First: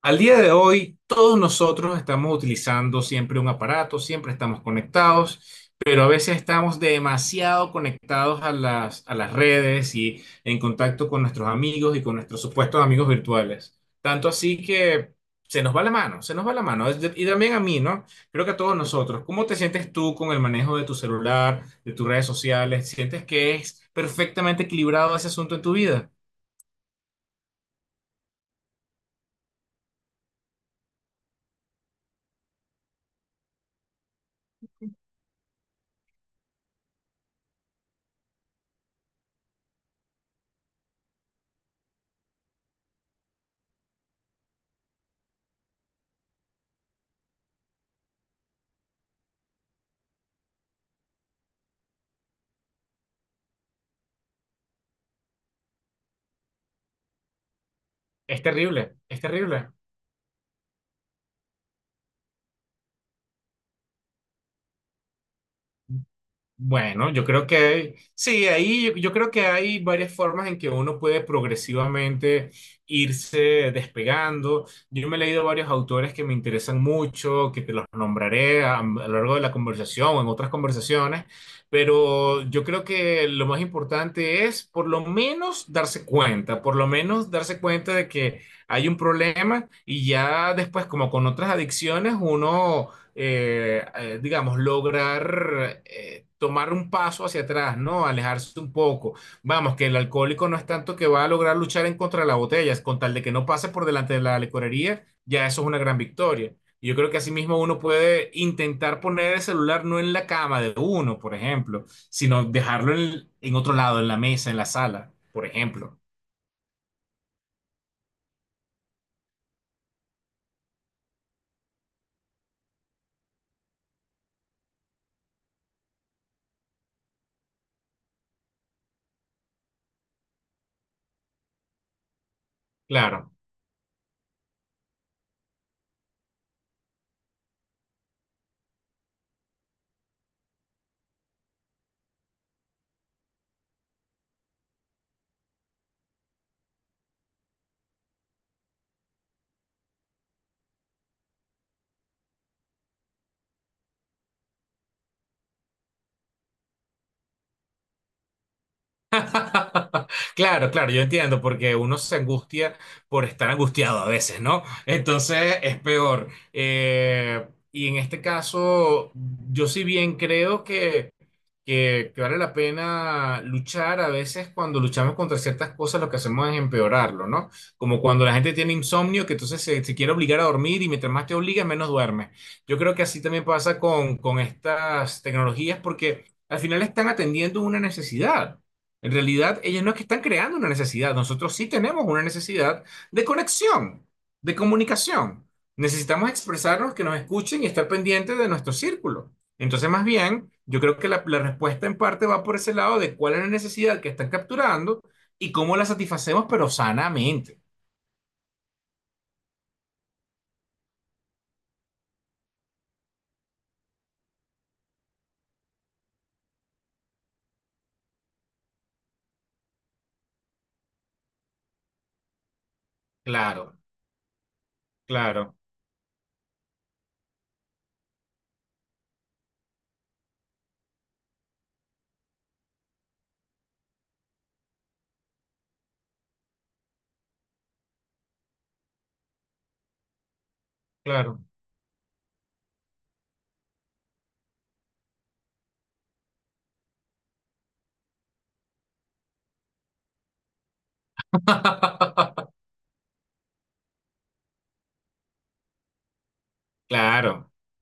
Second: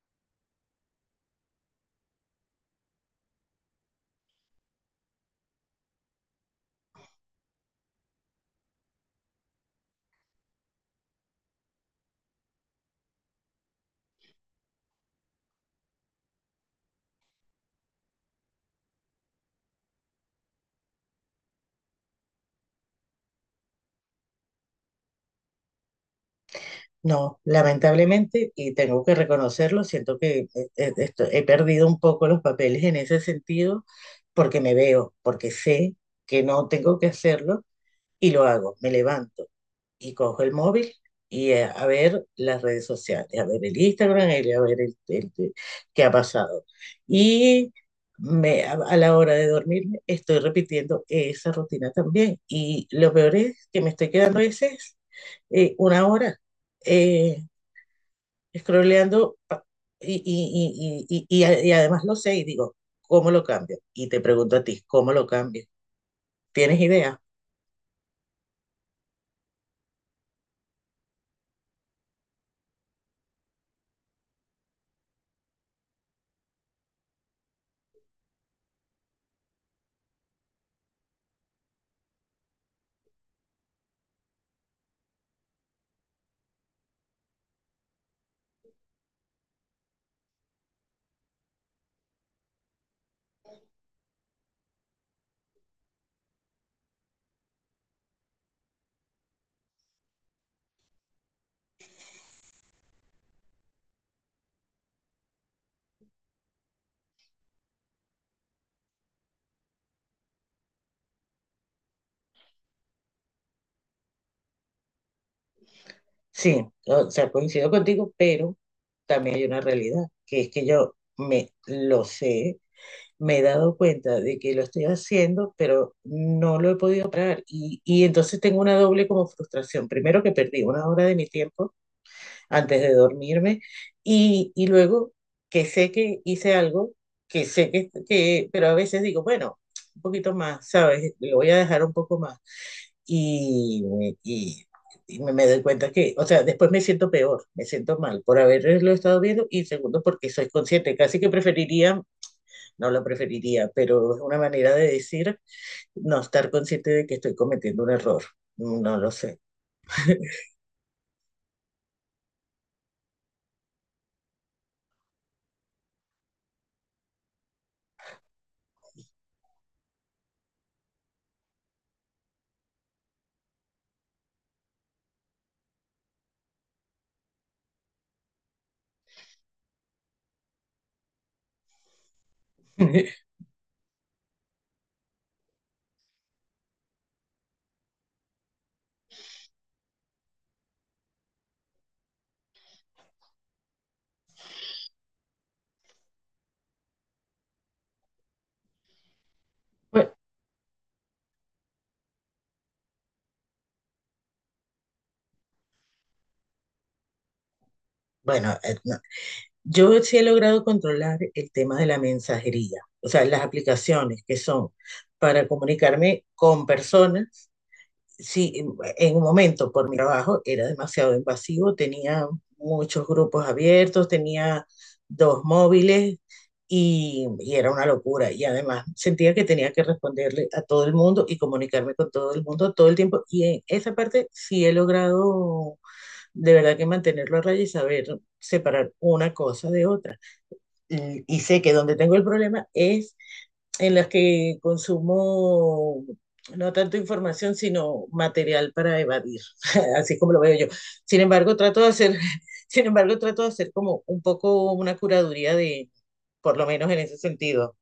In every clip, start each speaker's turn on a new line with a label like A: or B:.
A: Al día de hoy, todos nosotros estamos utilizando siempre un aparato, siempre estamos conectados, pero a veces estamos demasiado conectados a las redes y en contacto con nuestros amigos y con nuestros supuestos amigos virtuales. Tanto así que se nos va la mano, se nos va la mano. Y también a mí, ¿no? Creo que a todos nosotros. ¿Cómo te sientes tú con el manejo de tu celular, de tus redes sociales? ¿Sientes que es perfectamente equilibrado ese asunto en tu vida?
B: No, lamentablemente, y tengo que reconocerlo, siento que he perdido un poco los papeles en ese sentido porque me veo, porque sé que no tengo que hacerlo y lo hago. Me levanto y cojo el móvil y a ver las redes sociales, a ver el Instagram, el- a ver el- qué ha pasado. Y a la hora de dormirme estoy repitiendo esa rutina también. Y lo peor es que me estoy quedando a veces una hora. eh,
A: Es terrible, es
B: Scrolleando
A: terrible.
B: y además lo sé y digo, ¿cómo lo cambio? Y te pregunto a ti, ¿cómo lo cambio? ¿Tienes
A: Bueno,
B: idea?
A: yo creo que sí, ahí yo creo que hay varias formas en que uno puede progresivamente irse despegando. Yo me he leído varios autores que me interesan mucho, que te los nombraré a lo largo de la conversación o en otras conversaciones, pero yo creo que lo más importante es por lo menos darse cuenta, por lo menos darse cuenta de que hay un problema y ya después, como con otras adicciones, uno digamos, lograr tomar un paso hacia atrás, ¿no? Alejarse un poco. Vamos, que el alcohólico no es tanto que va a lograr luchar en contra de la botella, es con tal de que no pase por delante de la licorería, ya eso es una gran victoria. Yo creo que asimismo uno puede intentar poner el celular no en la cama de uno, por ejemplo, sino dejarlo en otro lado, en la mesa, en la sala, por ejemplo.
B: Sí, o sea, coincido contigo, pero también hay una realidad, que es que yo me lo sé, me he dado cuenta de que lo estoy haciendo, pero no lo he podido parar. Y entonces tengo una doble como frustración. Primero que perdí una hora de mi tiempo antes de
A: Claro.
B: dormirme y luego que sé que hice algo, que sé que, pero a veces digo, bueno, un poquito más, ¿sabes? Lo voy a dejar un poco más y, y, y me doy cuenta que, o sea, después me siento peor, me siento mal por haberlo estado viendo y segundo porque soy consciente, casi que preferiría, no lo preferiría, pero es una manera de decir no estar consciente de que estoy cometiendo un error, no lo sé.
A: Claro, claro, yo entiendo, porque uno se angustia por estar angustiado a veces, ¿no? Entonces es peor. Y en este caso, yo sí bien creo que vale la pena luchar. A veces cuando luchamos contra ciertas cosas, lo que hacemos es empeorarlo, ¿no? Como cuando la gente tiene insomnio, que entonces se quiere obligar a dormir y mientras más te obliga menos duerme. Yo creo que así también pasa con estas tecnologías, porque al final están atendiendo una necesidad. En realidad, ellos no es que están creando una necesidad, nosotros sí tenemos una necesidad de conexión, de comunicación. Necesitamos expresarnos, que nos escuchen y estar pendientes de nuestro círculo. Entonces, más
B: Bueno,
A: bien, yo creo que la respuesta en parte va por ese lado de cuál es la necesidad que están capturando y cómo la satisfacemos, pero sanamente.
B: bueno, no, yo sí he logrado controlar el tema de la mensajería, o sea, las aplicaciones que son para comunicarme con personas. Sí, en un momento por mi trabajo era demasiado invasivo, tenía muchos grupos
A: Claro,
B: abiertos, tenía dos
A: claro,
B: móviles y era una locura. Y además sentía que tenía que responderle a todo el mundo y comunicarme con todo el mundo todo el tiempo. Y en esa parte sí he logrado de verdad que mantenerlo a raya y saber separar una cosa de otra y
A: claro,
B: sé que donde tengo el problema es en las que consumo no tanto información, sino material para evadir, así como lo veo yo. Sin embargo, sin embargo, trato de hacer como un poco una curaduría de, por lo menos en ese
A: claro.
B: sentido.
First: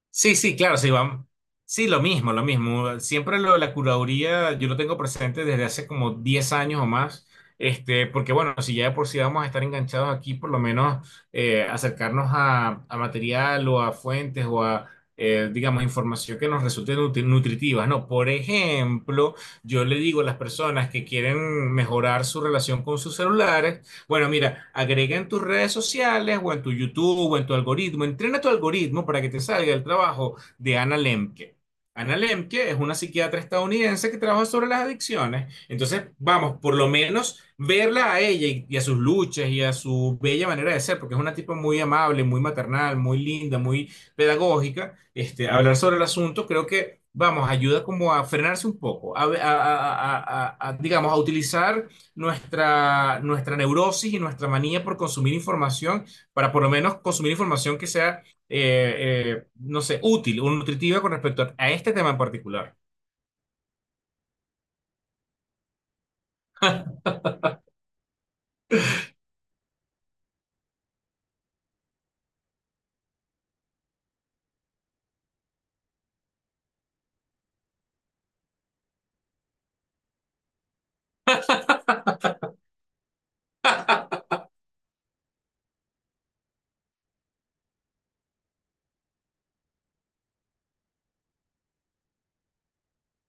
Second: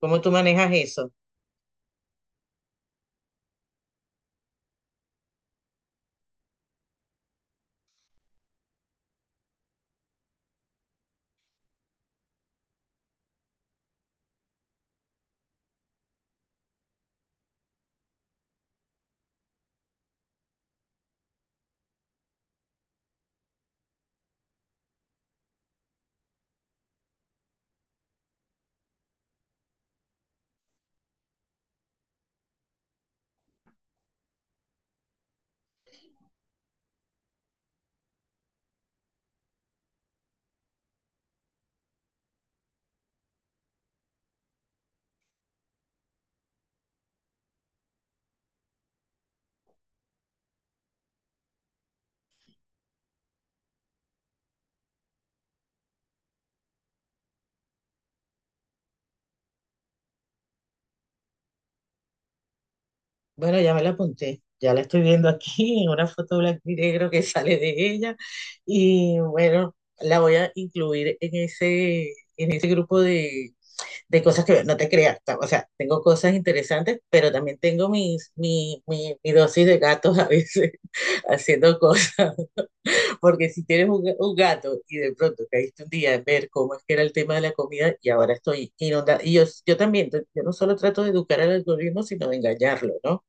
B: ¿Cómo tú
A: Sí, sí,
B: manejas
A: claro, sí,
B: eso?
A: vamos. Sí, lo mismo, lo mismo. Siempre lo de la curaduría yo lo tengo presente desde hace como 10 años o más. Este, porque bueno, si ya de por sí vamos a estar enganchados aquí, por lo menos acercarnos a material o a fuentes o a, digamos, información que nos resulte nutritiva, ¿no? Por ejemplo, yo le digo a las personas que quieren mejorar su relación con sus celulares, bueno, mira, agrega en tus redes sociales o en tu YouTube o en tu algoritmo. Entrena tu algoritmo para que te salga el trabajo de Anna Lemke. Anna Lemke es una psiquiatra estadounidense que trabaja sobre las adicciones. Entonces, vamos, por lo menos verla a ella y a sus luchas y a su bella manera de ser, porque es una tipa muy amable, muy maternal, muy linda, muy pedagógica. Este, hablar sobre el asunto creo que, vamos, ayuda como a frenarse un poco, digamos, a utilizar nuestra neurosis y nuestra manía por consumir información, para por lo menos consumir información que sea, no sé, útil o nutritiva con respecto a este tema en particular.
B: Bueno, ya me la apunté, ya la estoy viendo aquí en una foto blanco y negro que sale de ella y bueno, la voy a incluir en ese grupo de cosas que no te creas, o sea, tengo cosas interesantes, pero también tengo mi dosis de gatos a veces haciendo cosas, porque si tienes un gato y de pronto caíste un día en ver cómo es que era el tema de la comida y ahora estoy inundada, y yo también, yo no solo trato de educar al algoritmo, sino de engañarlo, ¿no?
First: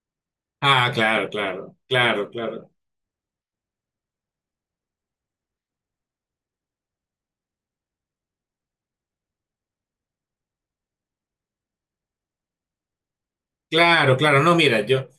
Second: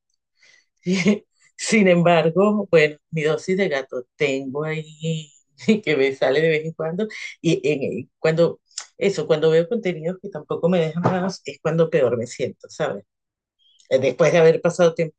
A: Ah, claro, claro,
B: Sin
A: claro,
B: embargo,
A: claro.
B: bueno, mi dosis de gato tengo ahí que me sale de vez en cuando cuando eso, cuando veo contenidos que tampoco me dejan más, es cuando peor me siento, ¿sabes?
A: Claro,
B: Después de
A: claro. No,
B: haber
A: mira,
B: pasado tiempo.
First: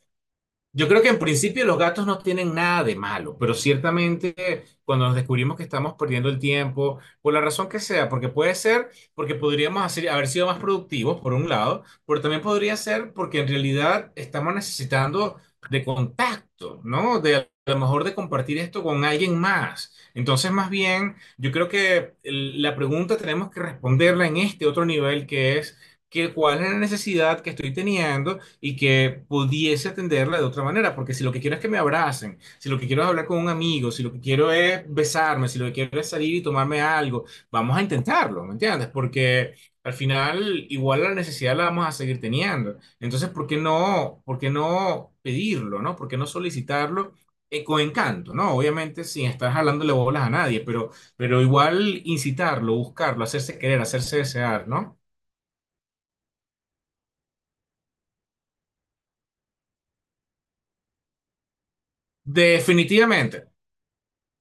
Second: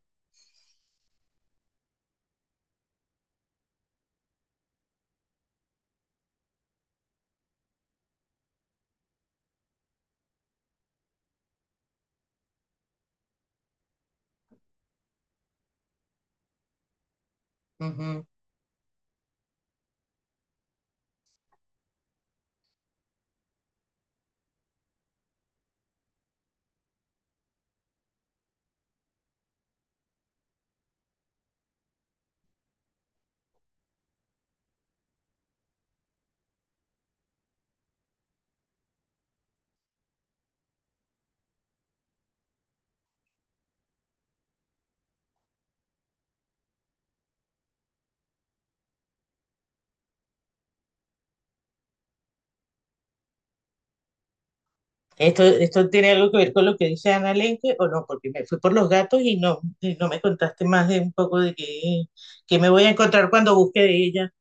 A: yo creo que en principio los gatos no tienen nada de malo, pero ciertamente cuando nos descubrimos que estamos perdiendo el tiempo, por la razón que sea, porque puede ser porque podríamos haber sido más productivos, por un lado, pero también podría ser porque en realidad estamos necesitando de contacto, ¿no? De a lo mejor de
B: Ujú.
A: compartir esto con alguien más. Entonces, más bien, yo creo que la pregunta tenemos que responderla en este otro nivel que es que cuál es la necesidad que estoy teniendo y que pudiese atenderla de otra manera, porque si lo que quiero es que me abracen, si lo que quiero es hablar con un amigo, si lo que quiero es besarme, si lo que quiero es salir y tomarme algo, vamos a intentarlo, ¿me entiendes? Porque al final igual la necesidad la vamos a seguir teniendo. Entonces, por qué no pedirlo, ¿no? ¿Por qué no solicitarlo? Con encanto, ¿no? Obviamente sin estar jalándole bolas a nadie, pero igual incitarlo, buscarlo, hacerse querer, hacerse desear, ¿no?
B: Esto tiene algo que ver con lo que dice Ana Lenke o no? Porque me fui por los gatos y no me contaste más de un poco de qué, qué me voy a encontrar
A: Definitivamente.
B: cuando busque de ella.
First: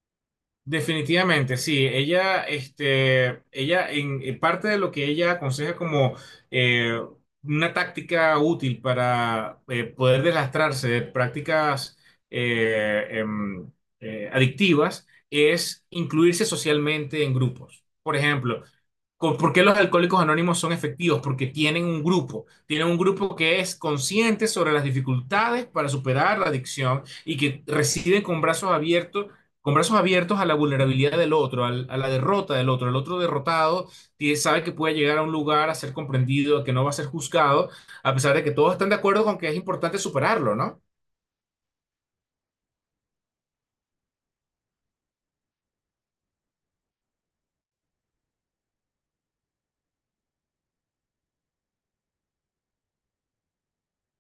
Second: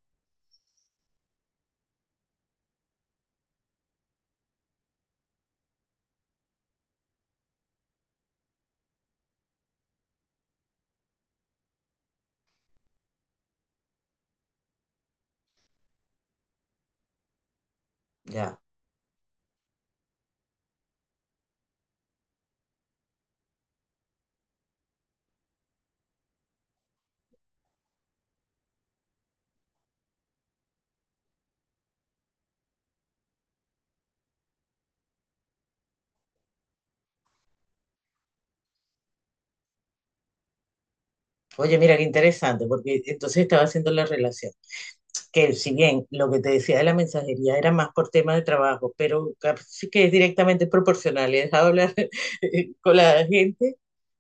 A: Definitivamente, sí. Ella, este, ella, en parte de lo que ella aconseja como eh, una táctica útil para poder deslastrarse de prácticas eh, em, adictivas es incluirse socialmente en grupos. Por
B: Ya.
A: ejemplo, ¿por qué los alcohólicos anónimos son efectivos? Porque tienen un grupo que es consciente sobre las dificultades para superar la adicción y que reciben con brazos abiertos a la vulnerabilidad del otro, a la derrota del otro. El otro derrotado sabe que puede llegar a un lugar a ser comprendido, a que no va a ser juzgado, a pesar de que todos están de acuerdo con que es importante superarlo, ¿no?
B: Oye, mira qué interesante, porque entonces estaba haciendo la relación. Que si bien lo que te decía de la mensajería era más por tema de trabajo, pero sí que es directamente proporcional. He dejado hablar con la gente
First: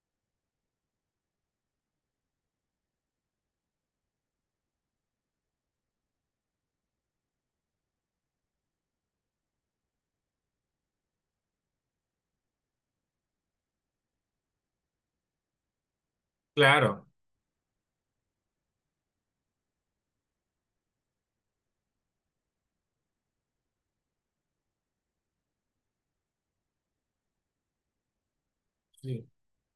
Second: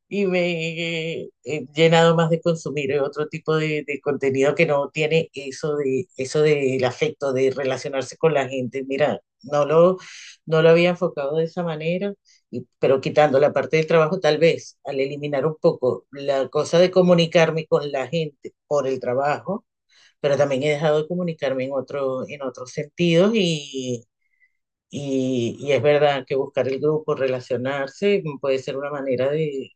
B: y me he llenado más de consumir otro tipo de contenido que no tiene eso de eso del afecto, de relacionarse con la gente. Mira, no lo había enfocado de esa manera, y, pero quitando la parte del trabajo, tal vez al eliminar un poco la cosa de
A: Claro.
B: comunicarme con la gente por el trabajo, pero también he dejado de comunicarme en otros sentidos y es verdad que buscar el grupo, relacionarse, puede ser una
A: Sí.
B: manera de...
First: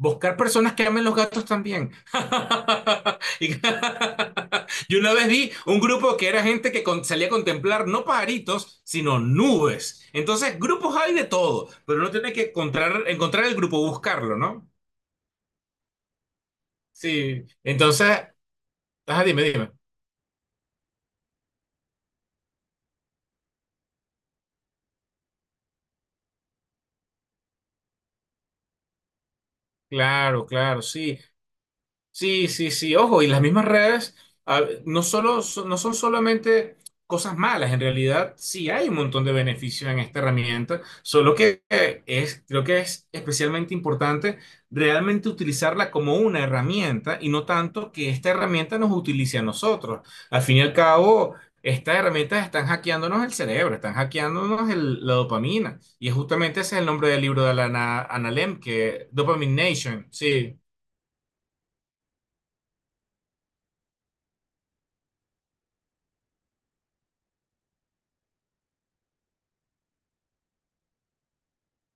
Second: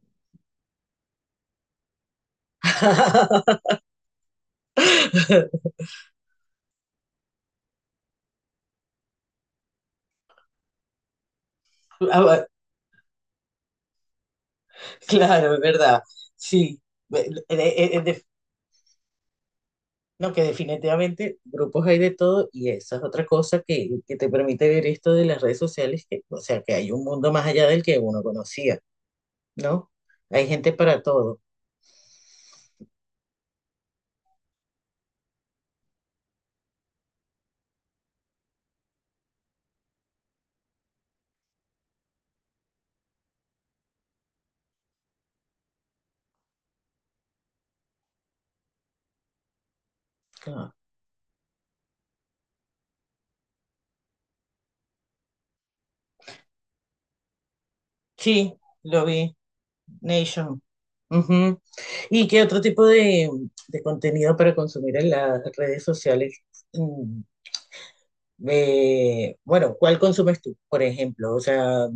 A: Buscar personas que amen los gatos también. Y- Yo una vez vi un grupo que era gente que salía a contemplar no pajaritos, sino nubes. Entonces, grupos hay de todo, pero uno
B: Ah,
A: tiene que
B: va-
A: encontrar, encontrar el grupo, buscarlo, ¿no?
B: Claro, es verdad, sí. Eh,
A: Sí.
B: eh, eh, de-
A: Entonces, ajá, dime, dime.
B: No, que definitivamente grupos hay de todo y esa es otra cosa que te permite ver esto de las redes sociales, que, o sea, que hay un mundo más allá del que uno conocía, ¿no?
A: Claro,
B: Hay gente
A: claro,
B: para
A: sí.
B: todo.
A: Sí, sí, sí, ojo, y las mismas redes no son solamente cosas malas, en realidad sí hay un montón de beneficios en esta herramienta, solo que es, creo que es especialmente importante realmente utilizarla como una herramienta y no tanto que esta herramienta nos utilice a nosotros. Al fin y
B: Ah,
A: al cabo, estas herramientas están hackeándonos el cerebro, están hackeándonos la dopamina, y justamente ese es el nombre del libro de Alana
B: sí,
A: Analem,
B: lo
A: que
B: vi.
A: Dopamine Nation, sí.
B: Nation. Ujú. ¿Y qué otro tipo de contenido para consumir en las redes sociales? Mm, bueno, ¿cuál consumes tú, por ejemplo? O sea,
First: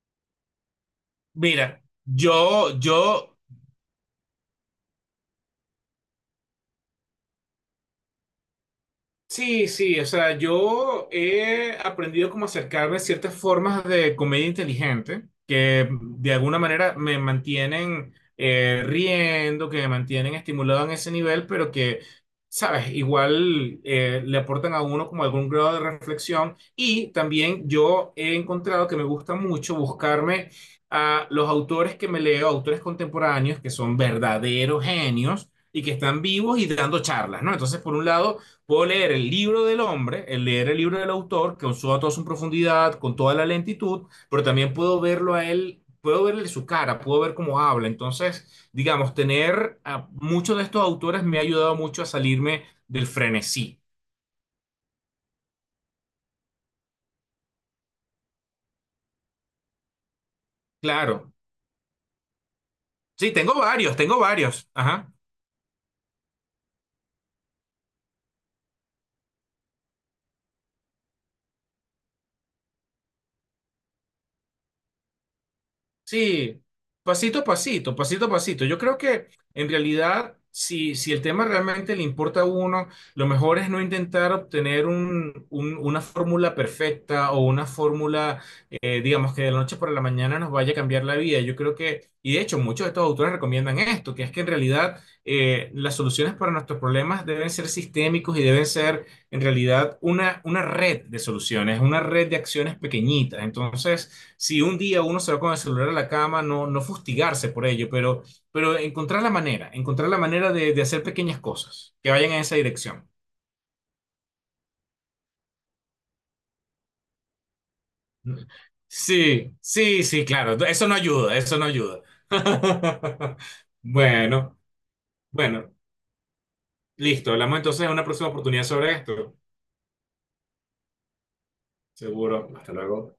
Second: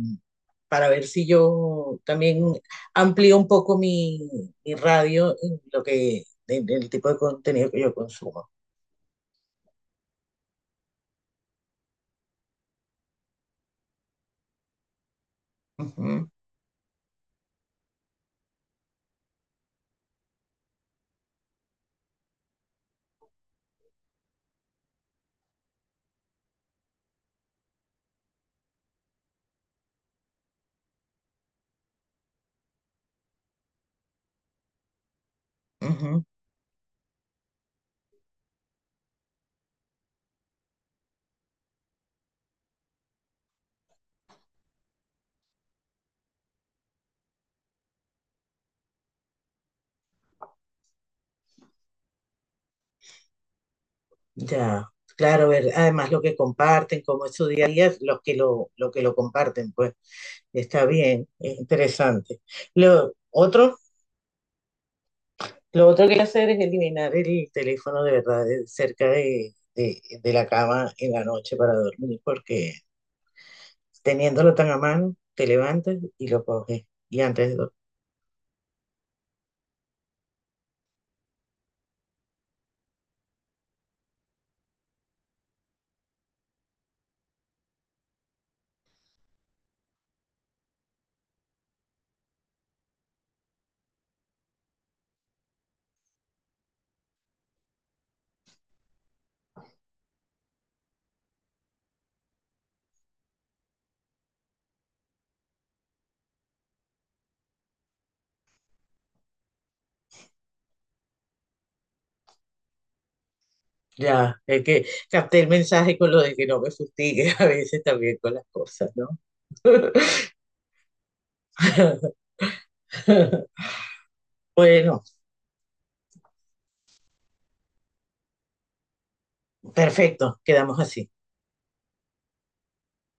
B: para ver si
A: Mira,
B: yo también
A: yo
B: amplío un poco mi radio en lo que, en el tipo de contenido que yo consumo.
A: sí, sí, o sea, yo he aprendido como acercarme a ciertas formas de comedia inteligente que
B: Ujú,
A: de alguna manera me mantienen riendo, que me mantienen estimulado en ese nivel, pero que, sabes, igual le aportan a uno como algún grado de reflexión. Y también yo he encontrado que me gusta mucho buscarme a los autores que me leo, autores contemporáneos que son verdaderos genios y que están
B: ujú.
A: vivos y dando charlas, ¿no? Entonces, por un lado puedo leer el libro del hombre, el leer el libro del autor, con toda su profundidad, con toda la lentitud, pero también puedo verlo a él, puedo verle su cara, puedo ver cómo habla. Entonces, digamos, tener a muchos de estos autores me ha ayudado mucho a salirme del frenesí.
B: Ya, claro, ver además lo que comparten, cómo es su día a día, lo que lo comparten, pues. Está bien,
A: Claro.
B: es interesante. Lo
A: Sí, tengo
B: otro,
A: varios, tengo varios. Ajá.
B: lo otro que hay que hacer es eliminar el teléfono de verdad cerca de, de la cama en la noche para dormir, porque teniéndolo tan a mano, te levantas y lo
A: Sí,
B: coges. Y
A: pasito a
B: antes de dormir,
A: pasito, pasito a pasito. Yo creo que en realidad, si el tema realmente le importa a uno, lo mejor es no intentar obtener una fórmula perfecta o una fórmula, digamos, que de la noche para la mañana nos vaya a cambiar la vida. Yo creo que, y de hecho muchos de estos autores recomiendan esto, que es que en realidad las soluciones para nuestros problemas deben ser sistémicos y deben ser en realidad una red de soluciones, una red de acciones pequeñitas. Entonces si un día uno se va con el celular a la cama, no fustigarse por ello, pero encontrar la manera de hacer pequeñas cosas que vayan en esa dirección.
B: ya, es que capté el mensaje con lo de que no me fustigue a veces también con las cosas, ¿no?
A: Sí, sí, sí, claro, eso no ayuda, eso no ayuda. Bueno,
B: Bueno,
A: bueno, listo, hablamos entonces en una próxima oportunidad sobre esto.
B: perfecto, quedamos así.
A: Seguro, hasta luego.